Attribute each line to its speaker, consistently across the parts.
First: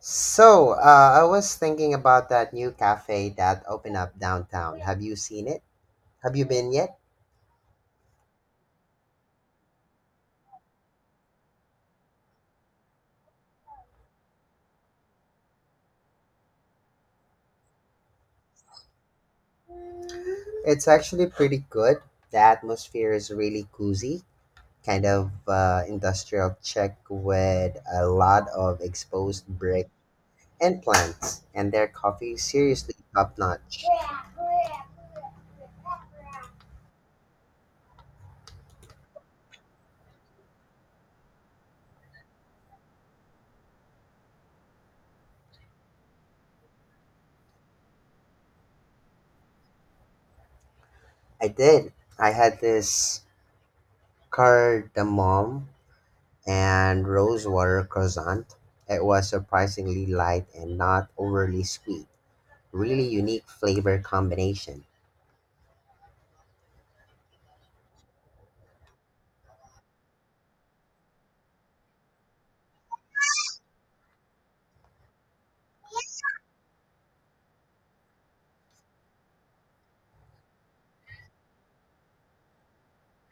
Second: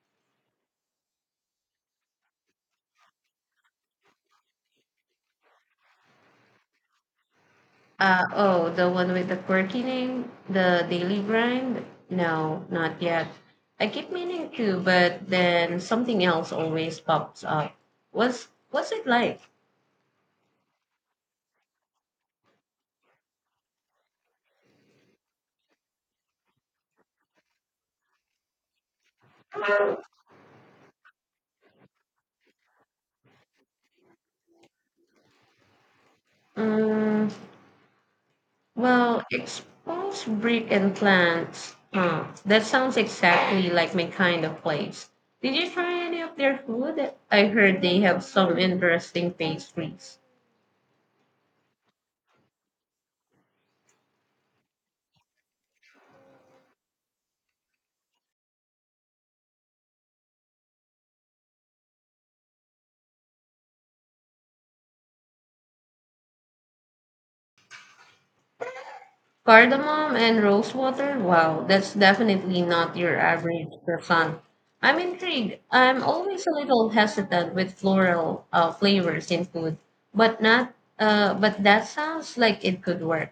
Speaker 1: So I was thinking about that new cafe that opened up downtown. Have you seen it? Have you been yet?
Speaker 2: Oh, the one with the quirky name, the Daily Grind? No, not yet. I keep meaning to, but then something else always pops up. What's it like?
Speaker 1: It's actually pretty good. The atmosphere is really cozy, kind of industrial check with a lot of exposed brick and plants, and their coffee is seriously top notch.
Speaker 2: Mm, well, expose brick and plants. Huh. That sounds exactly like my kind of place. Did you try any of their food? I heard they have some interesting pastries.
Speaker 1: I did. I had this cardamom and rosewater croissant. It was surprisingly light and not overly sweet. Really unique flavor combination.
Speaker 2: Cardamom and rose water? Wow, that's definitely not your average croissant. I'm intrigued. I'm always a little hesitant with floral flavors in food, but not. But that sounds like it could work.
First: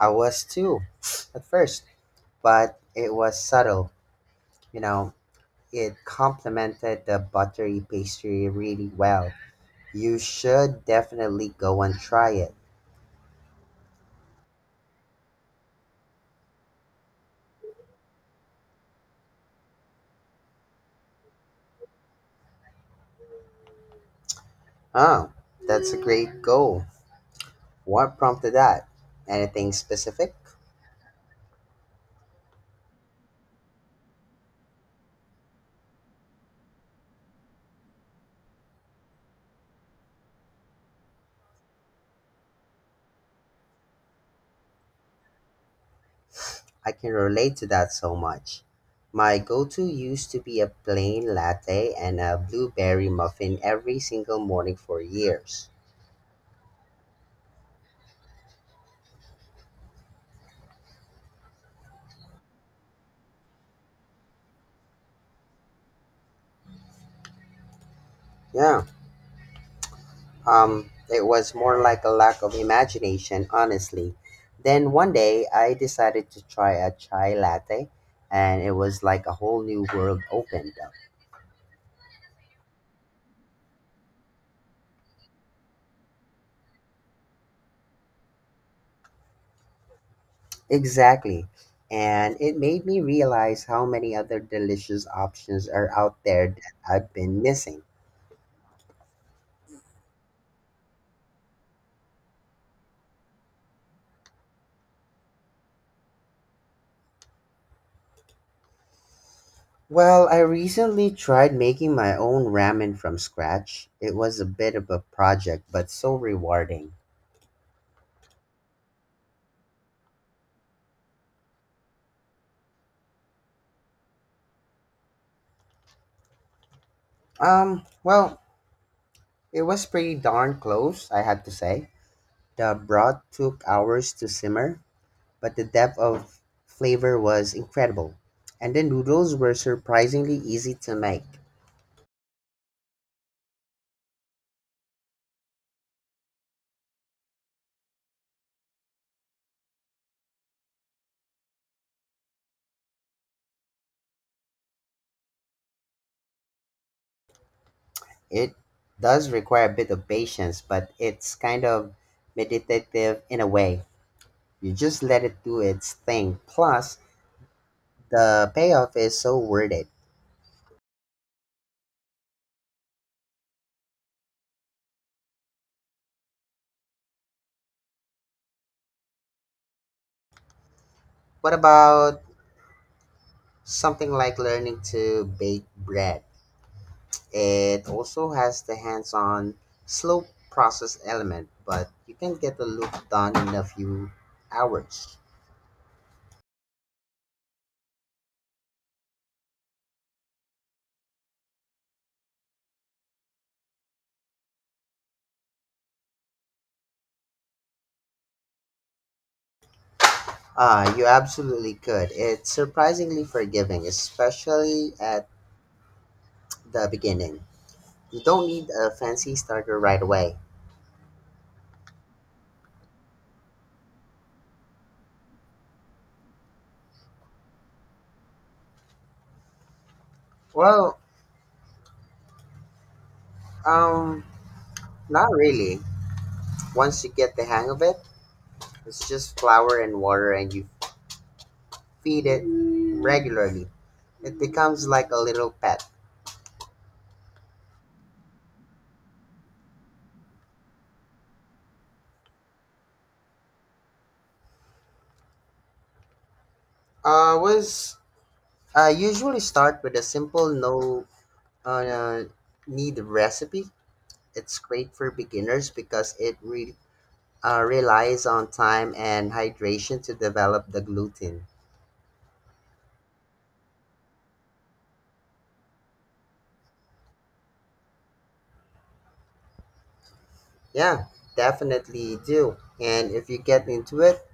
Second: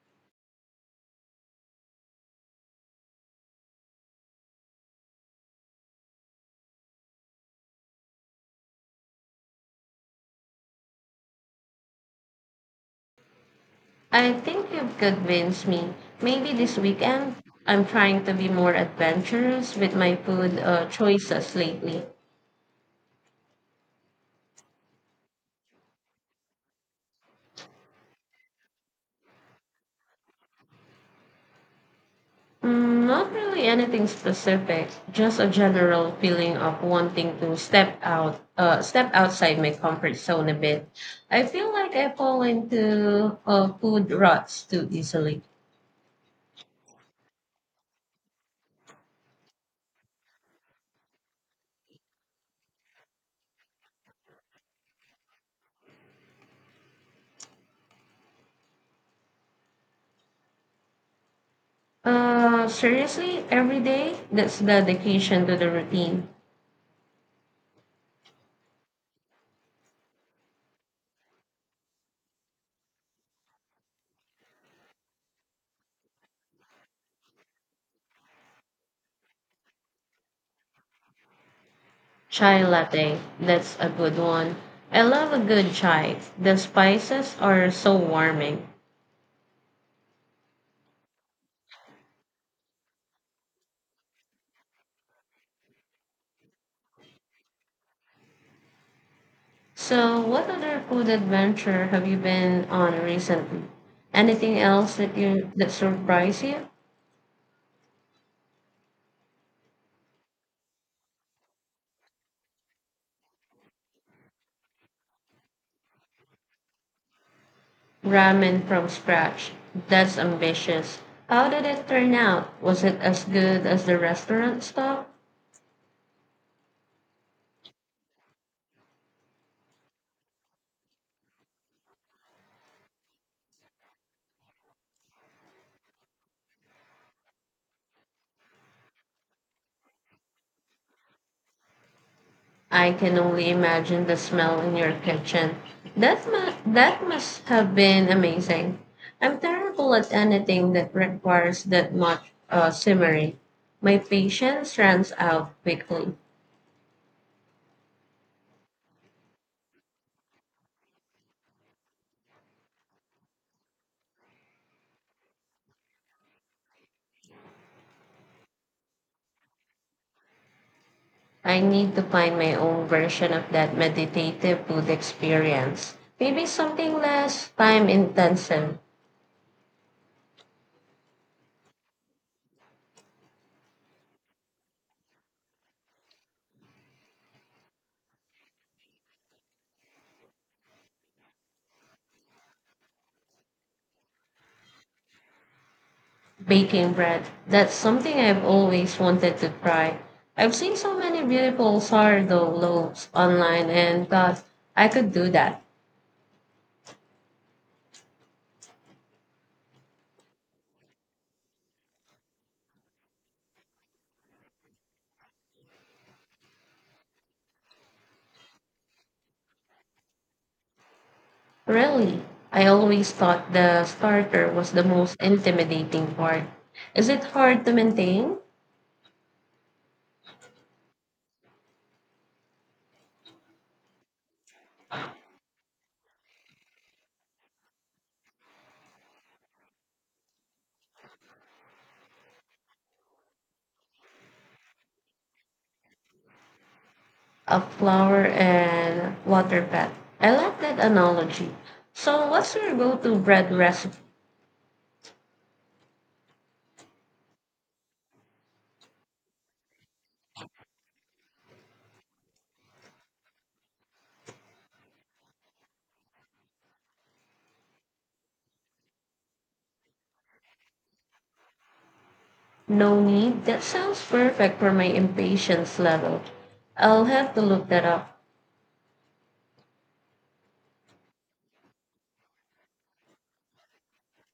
Speaker 1: I was too at first, but it was subtle. You know, it complemented the buttery pastry really well. You should definitely go and try it.
Speaker 2: I think you've convinced me. Maybe this weekend, I'm trying to be more adventurous with my food choices lately.
Speaker 1: Oh, that's a great goal. What prompted that? Anything specific?
Speaker 2: Mm, not really anything specific, just a general feeling of wanting to step out, step outside my comfort zone a bit. I feel like I fall into food ruts too easily.
Speaker 1: I can relate to that so much. My go to used to be a plain latte and a blueberry muffin every single morning for years.
Speaker 2: Seriously, every day, that's dedication to the routine.
Speaker 1: Yeah, it was more like a lack of imagination, honestly. Then one day I decided to try a chai latte, and it was like a whole new world opened up.
Speaker 2: Chai latte, that's a good one. I love a good chai. The spices are so warming.
Speaker 1: Exactly. And it made me realize how many other delicious options are out there that I've been missing.
Speaker 2: So, what other food adventure have you been on recently? Anything else that surprised you?
Speaker 1: Well, I recently tried making my own ramen from scratch. It was a bit of a project, but so rewarding.
Speaker 2: Ramen from scratch. That's ambitious. How did it turn out? Was it as good as the restaurant stuff?
Speaker 1: Well, it was pretty darn close, I have to say. The broth took hours to simmer, but the depth of flavor was incredible. And the noodles were surprisingly easy to make.
Speaker 2: I can only imagine the smell in your kitchen. That must have been amazing. I'm terrible at anything that requires that much simmering. My patience runs out quickly.
Speaker 1: It does require a bit of patience, but it's kind of meditative in a way. You just let it do its thing. Plus, the payoff is so worth it.
Speaker 2: I need to find my own version of that meditative food experience. Maybe something less time intensive.
Speaker 1: What about something like learning to bake bread? It also has the hands on, slow process element, but you can get the look done in a few hours.
Speaker 2: Baking bread. That's something I've always wanted to try. I've seen so many beautiful sourdough loaves online and thought I could do that.
Speaker 1: Ah, you absolutely could. It's surprisingly forgiving, especially at the beginning. You don't need a fancy starter right away.
Speaker 2: Really, I always thought the starter was the most intimidating part. Is it hard to maintain?
Speaker 1: Well, um, not really. Once you get the hang of it, it's just flour and water and you feed it regularly. It becomes like a little pet.
Speaker 2: A flower and water pet. I like that analogy. So, what's your go to bread recipe?
Speaker 1: I was I usually start with a simple no uh, need recipe. It's great for beginners because it relies on time and hydration to develop the gluten.
Speaker 2: No need. That sounds perfect for my impatience level. I'll have to look that up.
Speaker 1: Yeah, definitely do. And if you get into it,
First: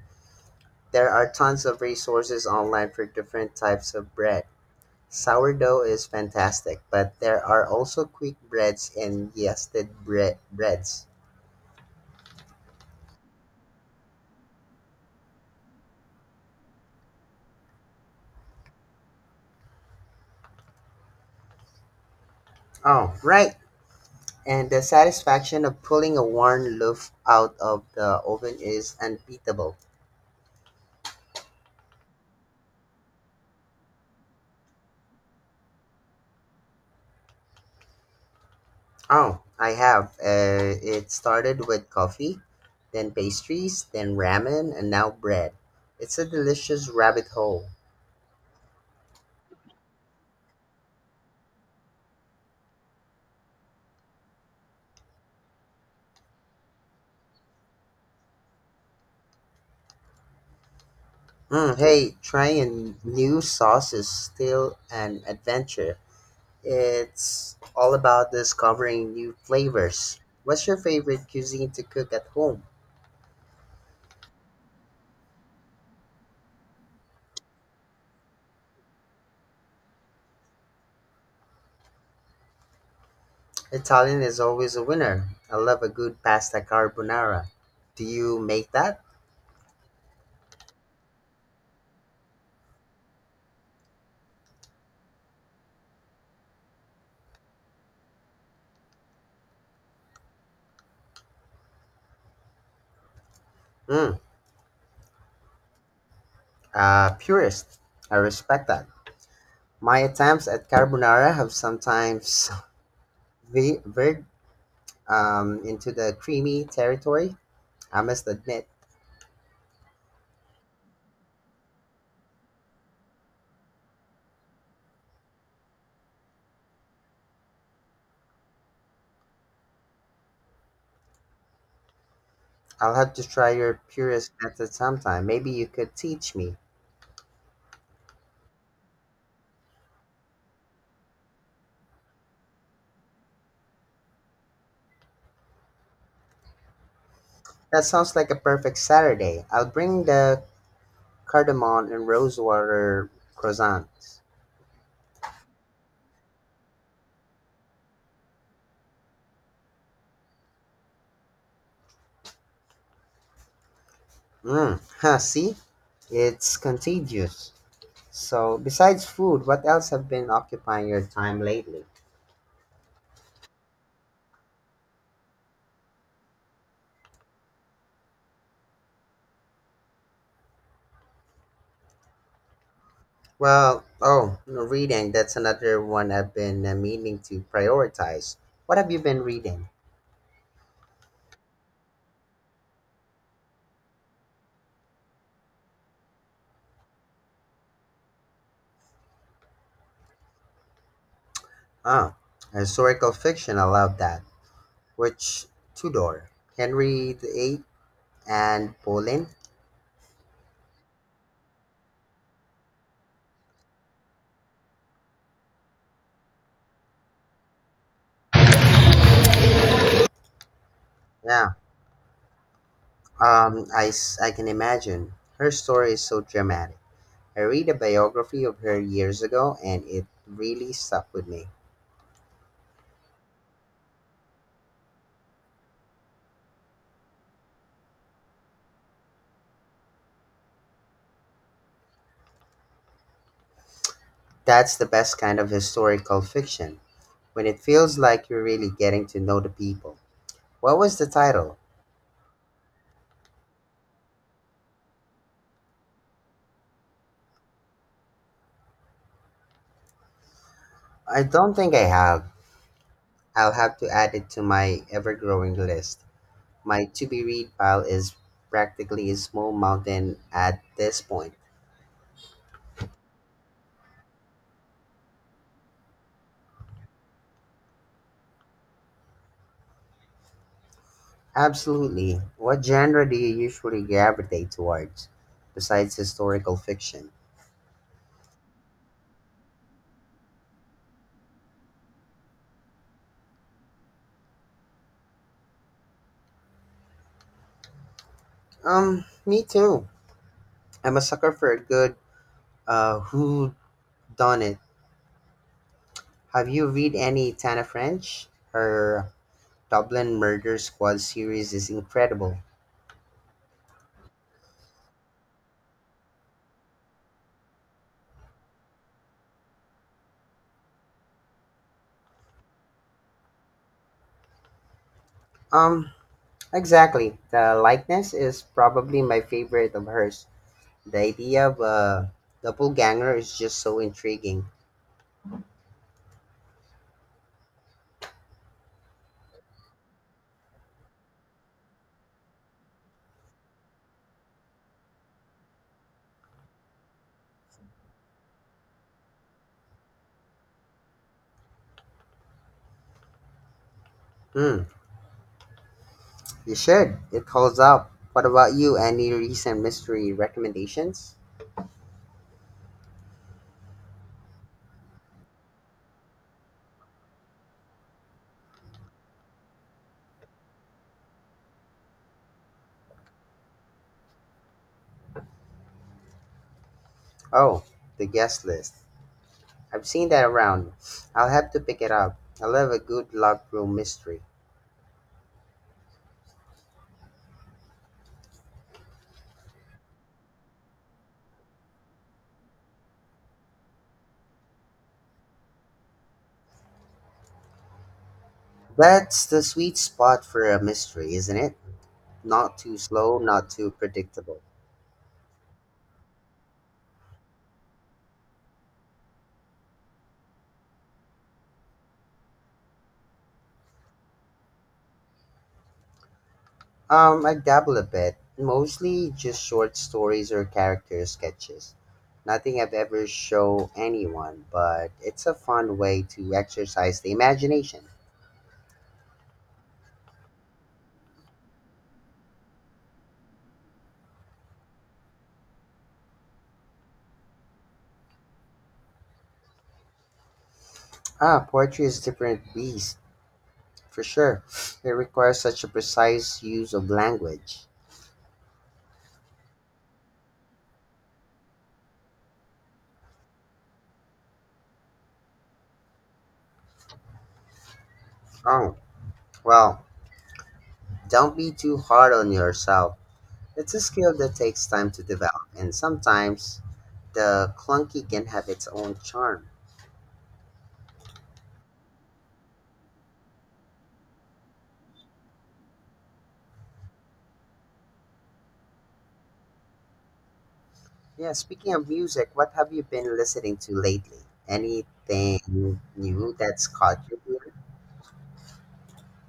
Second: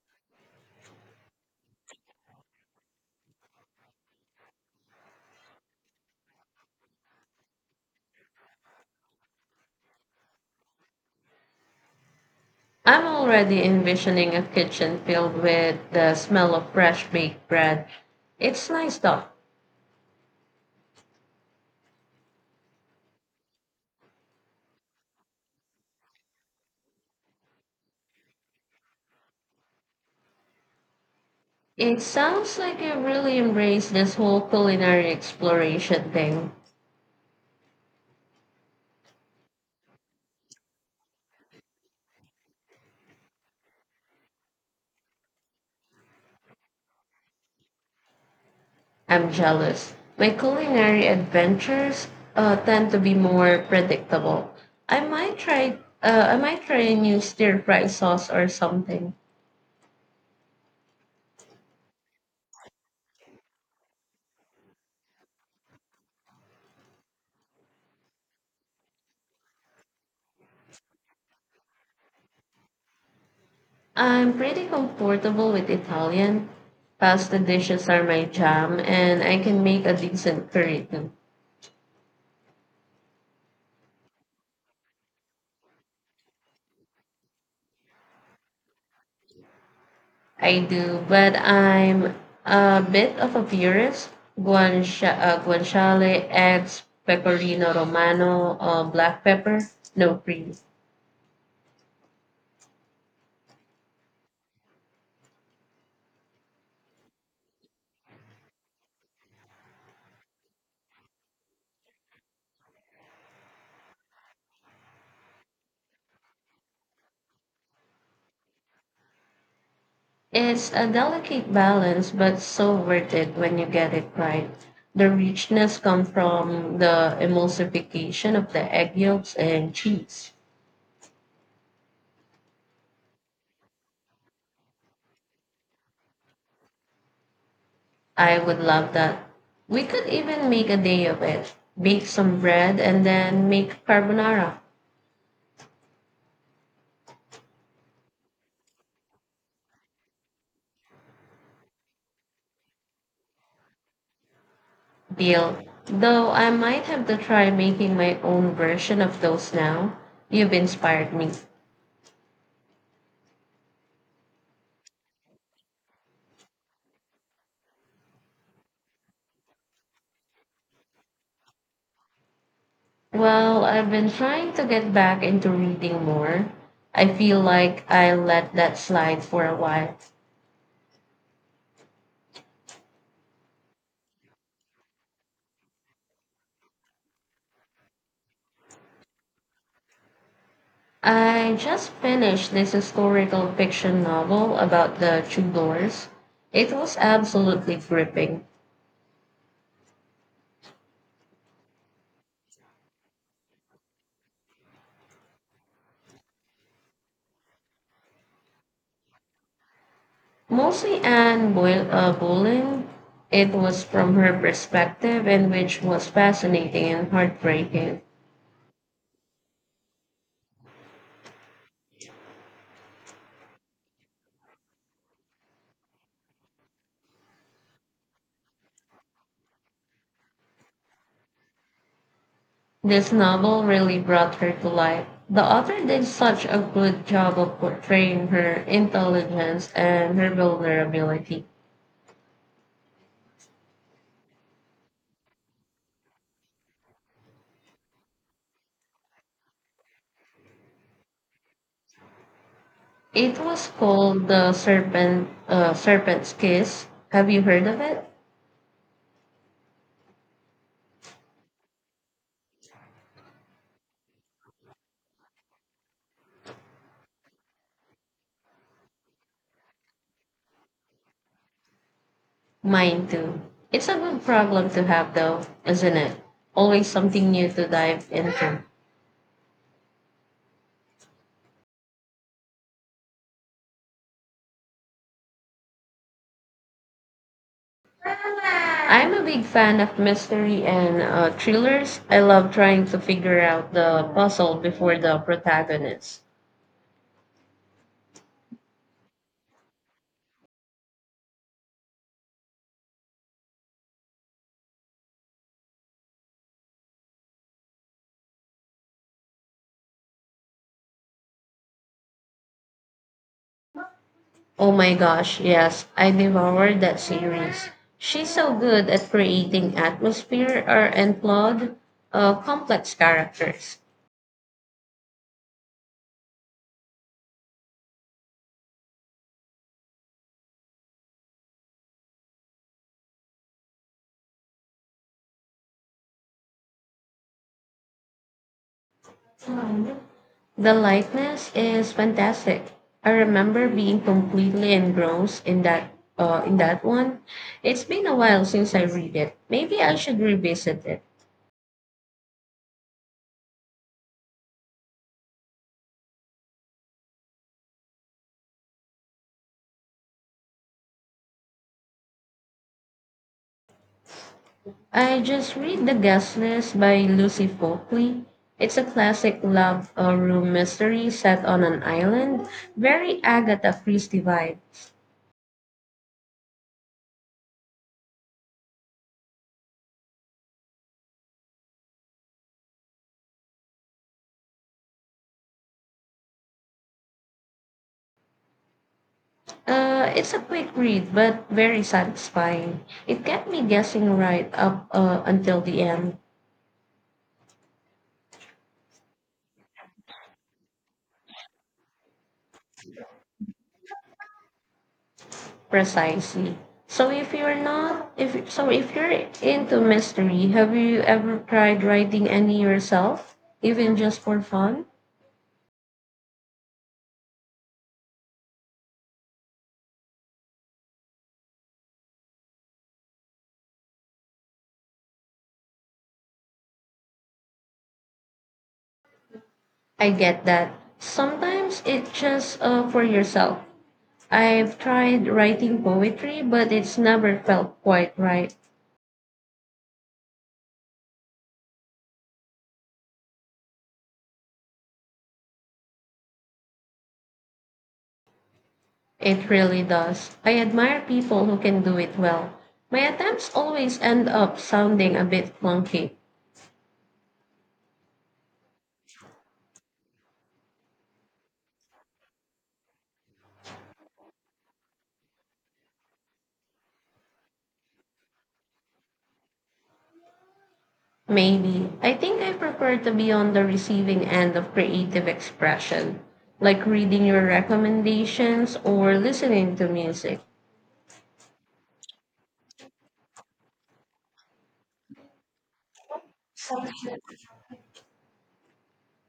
Speaker 1: there are tons of resources online for different types of bread. Sourdough is fantastic, but there are also quick breads and yeasted breads.
Speaker 2: I'm already envisioning a kitchen filled with the smell of fresh baked bread. It's nice though.
Speaker 1: Oh, right. And the satisfaction of pulling a warm loaf out of the oven is unbeatable.
Speaker 2: It sounds like you really embrace this whole culinary exploration thing.
Speaker 1: Oh, I have. It started with coffee, then pastries, then ramen, and now bread. It's a delicious rabbit hole.
Speaker 2: I'm jealous. My culinary adventures tend to be more predictable. I might try a new stir fry sauce or something.
Speaker 1: Mm, hey, trying new sauce is still an adventure. It's all about discovering new flavors. What's your favorite cuisine to cook at home?
Speaker 2: I'm pretty comfortable with Italian. Pasta dishes are my jam, and I can make a decent curry too.
Speaker 1: Italian is always a winner. I love a good pasta carbonara. Do you make that?
Speaker 2: I do, but I'm a bit of a purist. Guanciale, eggs, pecorino romano, black pepper, no cream.
Speaker 1: Mm, purist. I respect that. My attempts at carbonara have sometimes veered into the creamy territory, I must admit.
Speaker 2: It's a delicate balance, but so worth it when you get it right. The richness comes from the emulsification of the egg yolks and cheese.
Speaker 1: I'll have to try your purist method sometime. Maybe you could teach me.
Speaker 2: I would love that. We could even make a day of it. Bake some bread and then make carbonara.
Speaker 1: That sounds like a perfect Saturday. I'll bring the cardamom and rosewater croissants.
Speaker 2: Deal. Though I might have to try making my own version of those now. You've inspired me.
Speaker 1: Mmm, huh, see? It's contagious. So, besides food, what else have been occupying your time lately?
Speaker 2: Well, I've been trying to get back into reading more. I feel like I let that slide for a while.
Speaker 1: Well, oh, no, reading. That's another one I've been meaning to prioritize. What have you been reading?
Speaker 2: I just finished this historical fiction novel about the Tudors. It was absolutely gripping.
Speaker 1: Ah, historical fiction. I love that. Which Tudor? Henry the Eighth. And Pauline?
Speaker 2: Mostly Boleyn. It was from her perspective, and which was fascinating and heartbreaking.
Speaker 1: Yeah, I can imagine. Her story is so dramatic. I read a biography of her years ago and it really stuck with me.
Speaker 2: This novel really brought her to life. The author did such a good job of portraying her intelligence and her vulnerability.
Speaker 1: That's the best kind of historical fiction, when it feels like you're really getting to know the people. What was the title?
Speaker 2: It was called The Serpent's Kiss. Have you heard of it?
Speaker 1: I don't think I have. I'll have to add it to my ever growing list. My to be read pile is practically a small mountain at this point.
Speaker 2: Mine too. It's a good problem to have though, isn't it? Always something new to dive into.
Speaker 1: Absolutely. What genre do you usually gravitate towards besides historical fiction?
Speaker 2: I'm a big fan of mystery and thrillers. I love trying to figure out the puzzle before the protagonist.
Speaker 1: Me too. I'm a sucker for a good who done it. Have you read any Tana French? Her Dublin Murder Squad series is incredible.
Speaker 2: Oh my gosh, yes, I devoured that series. She's so good at creating atmosphere or and plot, complex characters.
Speaker 1: Um, exactly. The likeness is probably my favorite of hers. The idea of a doppelganger is just so intriguing.
Speaker 2: The likeness is fantastic. I remember being completely engrossed in that one. It's been a while since I read it. Maybe I should revisit it.
Speaker 1: Hmm. You should. It holds up. What about you? Any recent mystery recommendations?
Speaker 2: I just read The Guest List by Lucy Folkley. It's a classic love room mystery set on an island, very Agatha Christie vibes.
Speaker 1: Oh, the guest list. I've seen that around. I'll have to pick it up. I love a good locked room mystery.
Speaker 2: It's a quick read, but very satisfying. It kept me guessing right up until the end,
Speaker 1: That's the sweet spot for a mystery, isn't it? Not too slow, not too predictable.
Speaker 2: precisely. So if you're into mystery, have you ever tried writing any yourself, even just for fun?
Speaker 1: I dabble a bit. Mostly just short stories or character sketches. Nothing I've ever show anyone, but it's a fun way to exercise the imagination.
Speaker 2: I get that. Sometimes it's just for yourself. I've tried writing poetry, but it's never felt quite right.
Speaker 1: Ah, poetry is a different beast, for sure. It requires such a precise use of language.
Speaker 2: It really does. I admire people who can do it well. My attempts always end up sounding a bit clunky.
Speaker 1: Oh, well, don't be too hard on yourself. It's a skill that takes time to develop, and sometimes the clunky can have its own charm.
Speaker 2: Maybe. I think I prefer to be on the receiving end of creative expression, like reading your recommendations or listening to music.
Speaker 1: Yeah, speaking of music, what have you been listening to lately? Anything new that's caught your ear?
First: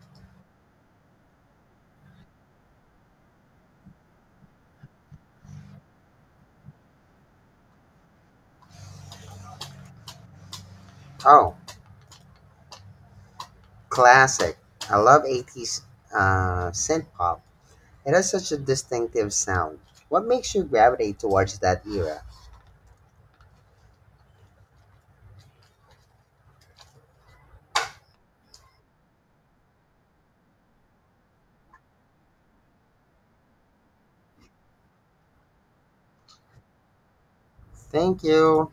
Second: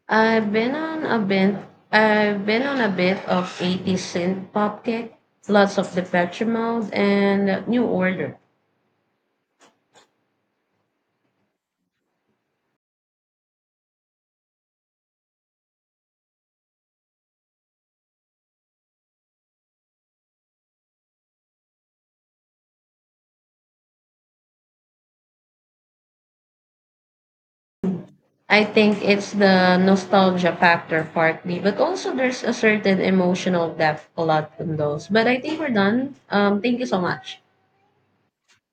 Speaker 2: I've been on a bit. I've been on a bit of 80s synth pop kick, lots of Depeche Mode and New Order.
Speaker 1: Oh, classic. I love 80s synth pop. It has such a distinctive sound. What makes you gravitate towards that era?
Speaker 2: I think it's the nostalgia factor partly, but also there's a certain emotional depth a lot in those. But I think we're done. Thank you so much.
Speaker 1: Thank you.